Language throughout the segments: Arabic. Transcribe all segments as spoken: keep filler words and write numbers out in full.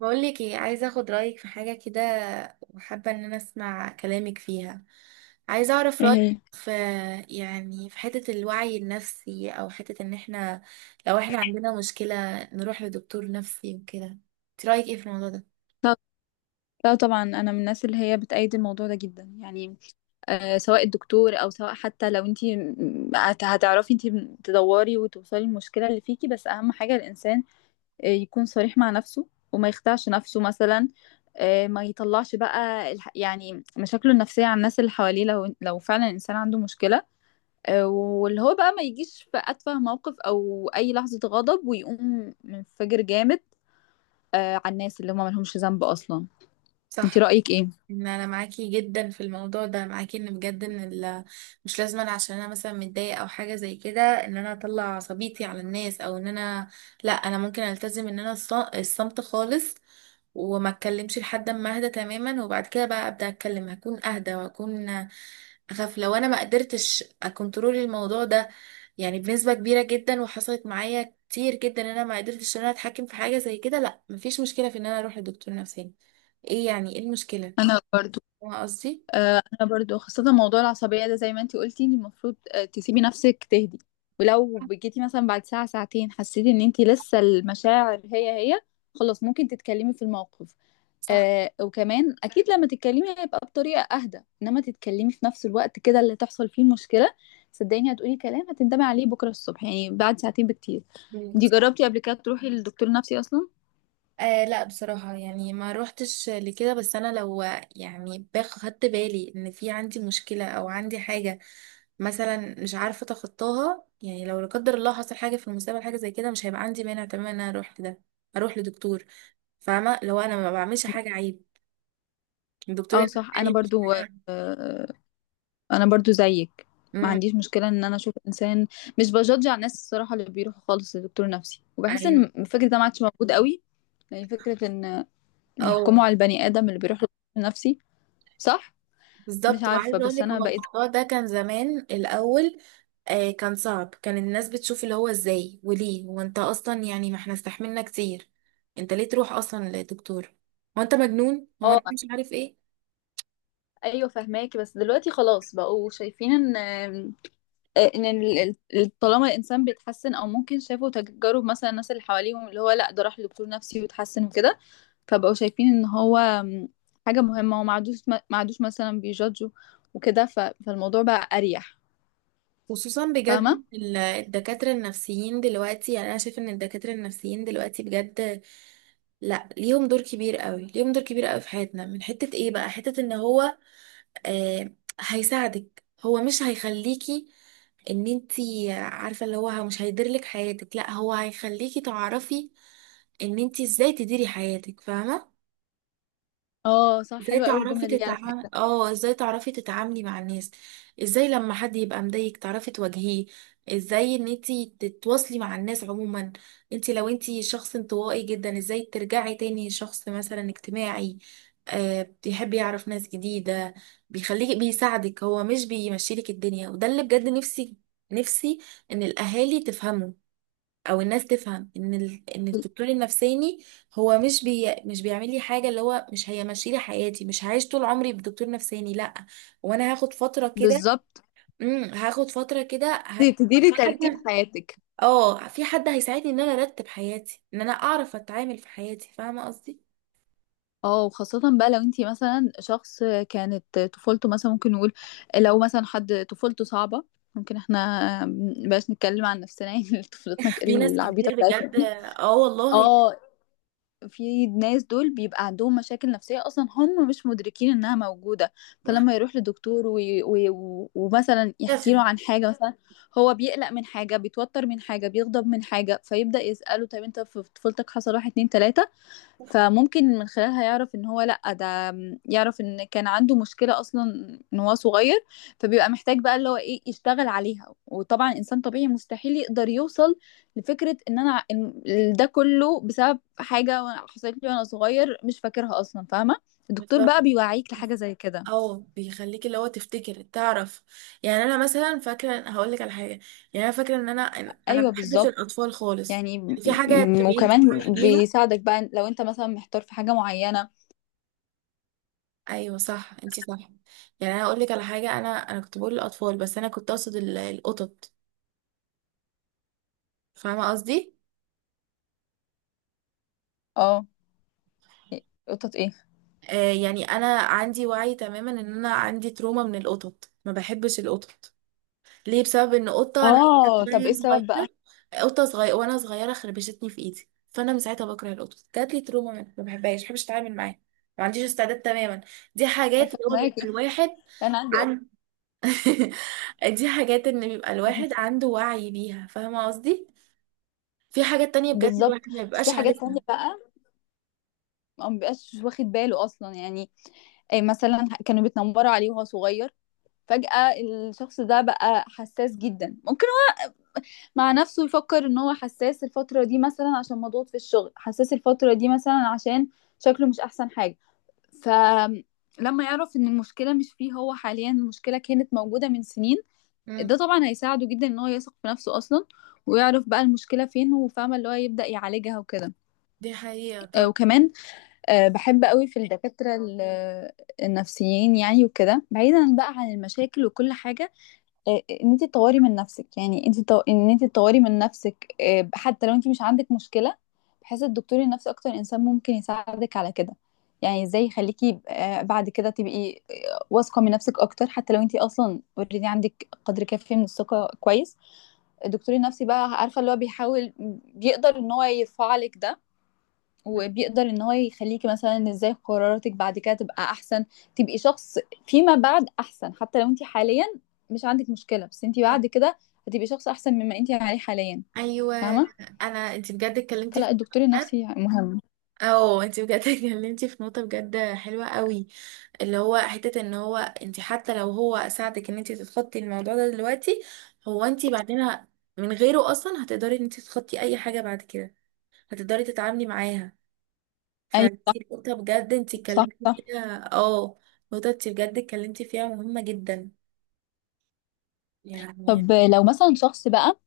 بقول لك ايه، عايزه اخد رايك في حاجه كده، وحابه ان انا اسمع كلامك فيها. عايزه اعرف ايه رايك هي؟ في، يعني في حته الوعي النفسي، او حته ان احنا لو احنا عندنا مشكله نروح لدكتور نفسي وكده. انت رايك ايه في الموضوع ده؟ لا، لا طبعا، انا من الناس اللي هي بتأيد الموضوع ده جدا يعني. آه سواء الدكتور او سواء حتى لو انت هتعرفي انت تدوري وتوصلي المشكله اللي فيكي. بس اهم حاجه الانسان آه، يكون صريح مع نفسه وما يخدعش نفسه مثلا. آه ما يطلعش بقى الح- يعني مشاكله النفسيه على الناس اللي حواليه، لو لو فعلا الانسان عنده مشكله. آه واللي هو بقى ما يجيش في اتفه موقف او اي لحظه غضب ويقوم منفجر جامد آه على الناس اللي هم ملهمش ذنب اصلا. انت صح. رأيك ايه؟ ان انا معاكي جدا في الموضوع ده، معاكي ان بجد ان ال- مش لازم أنا عشان انا مثلا متضايقه او حاجه زي كده ان انا اطلع عصبيتي على الناس، او ان انا، لا انا ممكن التزم ان انا الص- الصمت خالص، وما اتكلمش لحد ما اهدى تماما، وبعد كده بقى ابدا اتكلم، هكون اهدى وهكون. اخاف لو انا ما قدرتش اكنترول الموضوع ده يعني بنسبه كبيره جدا، وحصلت معايا كتير جدا ان انا ما قدرتش ان انا اتحكم في حاجه زي كده. لا مفيش مشكله في ان انا اروح لدكتور نفساني. ايه يعني ايه المشكله؟ انا برضو. فاهمة قصدي؟ آه، انا برضو خاصه موضوع العصبيه ده زي ما انتي قلتي انت المفروض آه، تسيبي نفسك تهدي. ولو صح. جيتي مثلا بعد ساعه ساعتين حسيتي ان انتي لسه المشاعر هي هي، خلاص ممكن تتكلمي في الموقف. آه وكمان اكيد لما تتكلمي هيبقى بطريقه اهدى، انما تتكلمي في نفس الوقت كده اللي تحصل فيه مشكله، صدقيني هتقولي كلام هتندمي عليه بكره الصبح، يعني بعد ساعتين بكتير. انتي صح. جربتي قبل كده تروحي للدكتور النفسي اصلا؟ آه لا بصراحة يعني ما روحتش لكده، بس أنا لو يعني باخ- خدت بالي إن في عندي مشكلة أو عندي حاجة مثلا مش عارفة أتخطاها، يعني لو لا قدر الله حصل حاجة في المستقبل حاجة زي كده، مش هيبقى عندي مانع تماما إن أنا أروح لده، أروح لدكتور. فاهمة؟ لو أنا ما بعملش حاجة عيب الدكتور اه يقول صح، انا لي مش برضو. حاجة- آه، انا برضو زيك. ما أمم، عنديش مشكله ان انا اشوف انسان، مش بجدج على الناس الصراحه اللي بيروحوا خالص لدكتور نفسي، وبحس ان أيوه. الفكره ده ما عادش موجود قوي. يعني فكره ان أو يحكموا على البني ادم اللي بيروح لدكتور نفسي، صح. مش بالظبط. عارفه وعايزة بس أقولك انا هو بقيت. الموضوع ده كان زمان الأول آه كان صعب، كان الناس بتشوف اللي هو ازاي وليه هو انت اصلا، يعني ما احنا استحملنا كتير، انت ليه تروح اصلا لدكتور؟ هو انت مجنون؟ هو اه انت مش عارف ايه؟ ايوه فهماكي. بس دلوقتي خلاص بقوا شايفين ان آه، ان ال- ال- طالما الانسان بيتحسن، او ممكن شافوا تجارب مثلا الناس اللي حواليهم اللي هو لا ده راح لدكتور نفسي وتحسن وكده. فبقوا شايفين ان هو م، حاجه مهمه، وما عادوش ما عادوش مثلا بيجادجوا وكده ف- فالموضوع بقى اريح. خصوصا فاهمه. بجد ال- الدكاترة النفسيين دلوقتي، يعني انا شايف ان الدكاترة النفسيين دلوقتي بجد لا ليهم دور كبير قوي، ليهم دور كبير قوي في حياتنا، من حتة ايه بقى؟ حتة ان هو آه، هيساعدك، هو مش هيخليكي ان انتي عارفة اللي هو مش هيديرلك حياتك، لا هو هيخليكي تعرفي ان انتي ازاي تديري حياتك. فاهمة؟ اه صح ازاي حلوه قوي تعرفي الجمله دي على تتعاملي، فكره. اه ازاي تعرفي تتعاملي مع الناس، ازاي لما حد يبقى مضايقك تعرفي تواجهيه، ازاي ان انتي تتواصلي مع الناس عموما، انتي لو انتي شخص انطوائي جدا ازاي ترجعي تاني شخص مثلا اجتماعي آه بيحب يعرف ناس جديدة. بيخليك، بيساعدك، هو مش بيمشيلك الدنيا، وده اللي بجد نفسي نفسي ان الاهالي تفهمه، او الناس تفهم ان ال... ان الدكتور النفساني هو مش بي... مش بيعمل لي حاجه، اللي هو مش هيمشي لي حياتي، مش هعيش طول عمري بدكتور نفساني لا. وانا هاخد فتره كده، بالظبط. امم هاخد فتره كده ه... ت- تديري ترتيب حد، حياتك. اه في حد هيساعدني ان انا ارتب حياتي، ان انا اعرف اتعامل في حياتي. فاهمه قصدي؟ اه وخاصة بقى لو انتي مثلا شخص كانت طفولته مثلا، ممكن نقول لو مثلا حد طفولته صعبة. ممكن احنا مبقاش نتكلم عن نفسنا يعني طفولتنا في ناس العبيطة كتير بتاعتنا بجد. دي. اه والله. اه في ناس دول بيبقى عندهم مشاكل نفسية اصلا هم مش مدركين انها موجودة. صح. فلما يروح لدكتور وي... وي... ومثلا يحكي بتكتسب. له عن حاجة مثلا هو بيقلق من حاجة، بيتوتر من حاجة، بيغضب من حاجة، فيبدأ يسأله طب انت في طفولتك حصل واحد، اتنين، تلاتة. فممكن من خلالها يعرف ان هو لأ ده يعرف ان كان عنده مشكلة اصلا ان هو صغير. فبيبقى محتاج بقى اللي هو ايه يشتغل عليها. وطبعا انسان طبيعي مستحيل يقدر يوصل لفكرة ان انا إن ده كله بسبب حاجة وأنا- حصلت لي وانا صغير مش فاكرها اصلا، فاهمة. الدكتور بقى بالظبط. بيوعيك لحاجة زي كده. اه بيخليك اللي هو تفتكر تعرف، يعني انا مثلا فاكره هقول لك على حاجه، يعني انا فاكره ان انا انا ما ايوه بحبش بالظبط. الاطفال خالص، يعني م- يعني في حاجه م- بتبقي انت وكمان شويه بيها. بيساعدك بقى لو انت مثلا محتار في حاجة معينة. ايوه صح انت صح. يعني انا هقول لك على حاجه، انا انا كنت بقول الاطفال بس انا كنت اقصد ال- القطط. فاهمه قصدي؟ اه قطط ايه؟ آه يعني انا عندي وعي تماما ان انا عندي تروما من القطط، ما بحبش القطط. ليه؟ بسبب ان قطه انا اه طب ايه وأنا السبب بقى؟ صغيره، قطه صغيره وانا صغيره خربشتني في ايدي، فانا من ساعتها بكره القطط، جات لي تروما منها، ما بحبهاش، ما بحبش اتعامل معاها، ما عنديش استعداد تماما. دي حاجات اللي هو بيبقى فهماكي. الواحد انا عندي قط. عن، دي حاجات ان بيبقى الواحد عنده وعي بيها. فاهمه قصدي؟ في حاجات تانية بجد بالظبط. الواحد ما بس في بيبقاش حاجات عارفها. تانية بقى ما بيبقاش واخد باله اصلا يعني. أي مثلا كانوا بيتنمروا عليه وهو صغير، فجأة الشخص ده بقى حساس جدا. ممكن هو مع نفسه يفكر ان هو حساس الفترة دي مثلا عشان مضغوط في الشغل، حساس الفترة دي مثلا عشان شكله مش احسن حاجة. فلما يعرف ان المشكلة مش فيه هو حاليا، المشكلة كانت موجودة من سنين، ده امم طبعا هيساعده جدا ان هو يثق في نفسه اصلا، ويعرف بقى المشكلة فين وفاهمة اللي هو يبدأ يعالجها وكده. دي حقيقه. آه، طب وكمان آه، بحب قوي في الدكاترة ال- النفسيين يعني. وكده بعيدا بقى عن المشاكل وكل حاجة، آه، آه، ان انت تطوري من نفسك. يعني انت تو- ان انت تطوري من نفسك آه، حتى لو انت مش عندك مشكلة، بحيث الدكتور النفسي اكتر انسان ممكن يساعدك على كده. يعني ازاي يخليكي آه، بعد كده تبقي آه، واثقة من نفسك اكتر. حتى لو انت اصلا اوريدي عندك قدر كافي من الثقة كويس، الدكتور النفسي بقى عارفة اللي هو بيحاول بيقدر ان هو يرفع لك ده. وبيقدر ان هو يخليكي مثلا ازاي قراراتك بعد كده تبقى احسن، تبقي شخص فيما بعد احسن. حتى لو انت حاليا مش عندك مشكلة، بس انت بعد كده هتبقي شخص احسن مما انت عليه حاليا، ايوه. فاهمة. انا انت بجد اتكلمتي في، فلا، الدكتور النفسي مهم. اه انت بجد اتكلمتي في نقطه بجد حلوه قوي، اللي هو حتة ان هو انت حتى لو هو ساعدك ان انت تتخطي الموضوع ده دلوقتي، هو انت بعدين ه- من غيره اصلا هتقدري ان انت تتخطي اي حاجة بعد كده، هتقدري تتعاملي معاها. ايوه صح، فدي نقطة بجد انت صح، اتكلمتي صح. فيها اه، نقطة انت بجد اتكلمتي فيها مهمة جدا. يعني طب لو مثلا شخص بقى،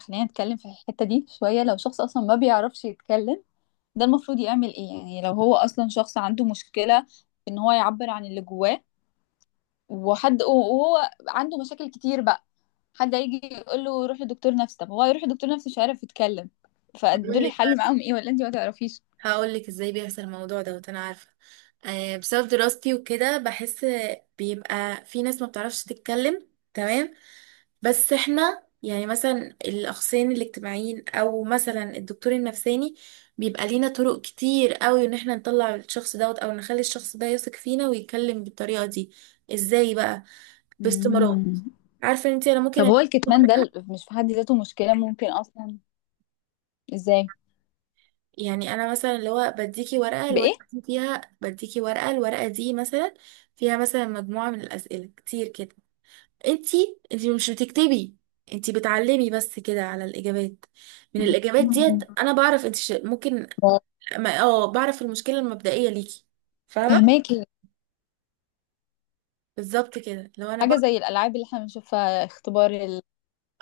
خلينا نتكلم في الحتة دي شوية. لو شخص اصلا ما بيعرفش يتكلم ده المفروض يعمل ايه؟ يعني لو هو اصلا شخص عنده مشكلة ان هو يعبر عن اللي جواه وحد وهو عنده مشاكل كتير بقى، حد هيجي يقول له روح لدكتور نفسي، طب هو يروح لدكتور نفسي مش عارف يتكلم، بقول فدول لك، الحل معاهم ايه؟ ولا انت ما تعرفيش؟ هقول لك ازاي بيحصل الموضوع دوت، انا عارفه آه بسبب دراستي وكده. بحس بيبقى في ناس ما بتعرفش تتكلم، تمام؟ بس احنا يعني مثلا الاخصائيين الاجتماعيين او مثلا الدكتور النفساني بيبقى لينا طرق كتير قوي ان احنا نطلع الشخص دوت، او نخلي الشخص ده يثق فينا ويتكلم بالطريقه دي. ازاي بقى؟ باستمرار. مم. عارفه انت انا ممكن طب هو أديك الكتمان شهر، ده ال- مش في حد ذاته مشكلة ممكن اصلا؟ ازاي؟ يعني انا مثلا اللي هو بديكي ورقه بايه؟ الورقه دي فيها، بديكي ورقه الورقه دي مثلا فيها مثلا مجموعه من الاسئله كتير كده، انتي انتي مش بتكتبي، انتي بتعلمي بس كده على الاجابات، من الاجابات ديت مم. انا بعرف انتي ش- ممكن ما- اه بعرف المشكله المبدئيه ليكي. فاهمه؟ فهماكي. بالظبط كده لو انا حاجة بعرف، زي الالعاب اللي احنا بنشوفها، اختبار ال...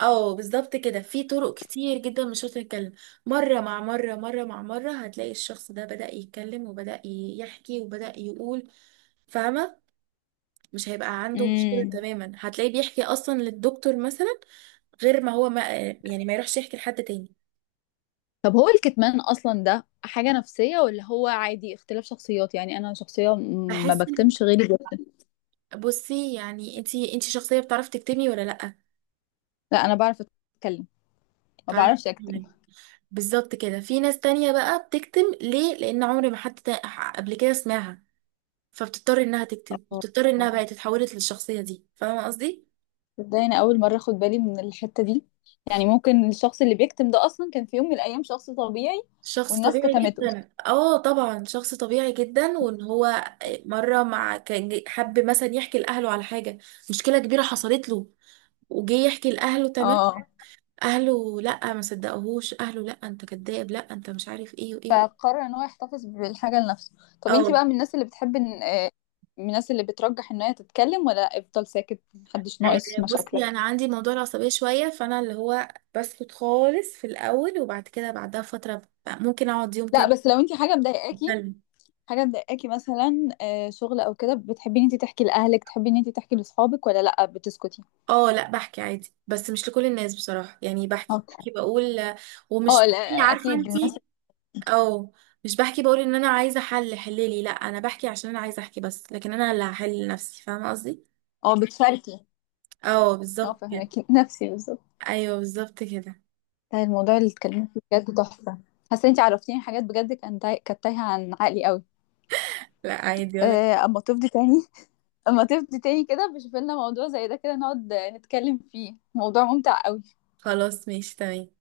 اه بالظبط كده في طرق كتير جدا مش شرط نتكلم. مره مع مره، مره مع مره هتلاقي الشخص ده بدأ يتكلم وبدأ يحكي وبدأ يقول. فاهمه؟ مش هيبقى عنده مشكلة مم. تماما، هتلاقيه بيحكي أصلا للدكتور مثلا، غير ما هو ما يعني ما يروحش يحكي لحد تاني. طب هو الكتمان اصلا ده حاجة نفسية ولا هو عادي اختلاف شخصيات؟ يعني انا شخصية م- ما بحس إن، بكتمش، غيري بيكتم. بصي يعني انتي انتي شخصية بتعرفي تكتمي ولا لأ؟ لا، انا بعرف اتكلم، ما تعرفي بعرفش اكتم. تكتمي. بالظبط كده. في ناس تانية بقى بتكتم ليه؟ لأن عمري ما حد تا- قبل كده سمعها، فبتضطر إنها تكتم، بتضطر إنها بقى تتحولت للشخصية دي. فاهمة قصدي؟ تصدقني انا اول مره اخد بالي من الحته دي. يعني ممكن الشخص اللي بيكتم ده اصلا كان في يوم من الايام شخص طبيعي شخص والناس طبيعي كتمته. جدا، اه طبعا شخص طبيعي جدا، وان هو مره مع كان جي- حب مثلا يحكي لاهله على حاجه، مشكله كبيره حصلت له وجي يحكي لاهله، تمام؟ اه. اهله لا ما صدقوهوش، اهله لا انت كذاب، لا انت مش عارف ايه وايه. فقرر ان هو يحتفظ بالحاجه لنفسه. طب او، انتي بقى من الناس اللي بتحب ان آه، من الناس اللي بترجح ان هي تتكلم، ولا افضل ساكت محدش آه، ناقص آه، بصي مشاكلك؟ انا عندي موضوع العصبيه شويه، فانا اللي هو بسكت خالص في الاول، وبعد كده بعدها فتره ب- ممكن اقعد يوم لا بس لو انتي حاجه مضايقاكي، كامل. حاجه مضايقاكي مثلا آه، شغل او كده، بتحبي ان انتي تحكي لاهلك، تحبي ان انتي تحكي لاصحابك، ولا لا بتسكتي؟ اه لا بحكي عادي بس مش لكل الناس بصراحة، يعني بحكي، اه. بحكي بقول، ومش اه لا. بحكي، عارفة اكيد الناس. انتي؟ اه مش بحكي بقول ان انا عايزة حل حللي، لا انا بحكي عشان انا عايزة احكي بس، لكن انا اللي هحل لنفسي. فاهمة قصدي؟ اه. بتشاركي. اه اه بالظبط كده. فهمك نفسي بالظبط. ايوه بالظبط كده. ده الموضوع اللي اتكلمت فيه بجد تحفة. حاسة انتي عرفتيني حاجات بجد كان تاي- كانت تايهة عن عقلي قوي. لا عادي ولا. آه، اما تفضي تاني. اما تفضي تاني كده بشوف لنا موضوع زي ده، كده نقعد نتكلم فيه، موضوع ممتع قوي. خلاص ماشي تمام.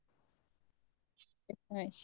ماشي.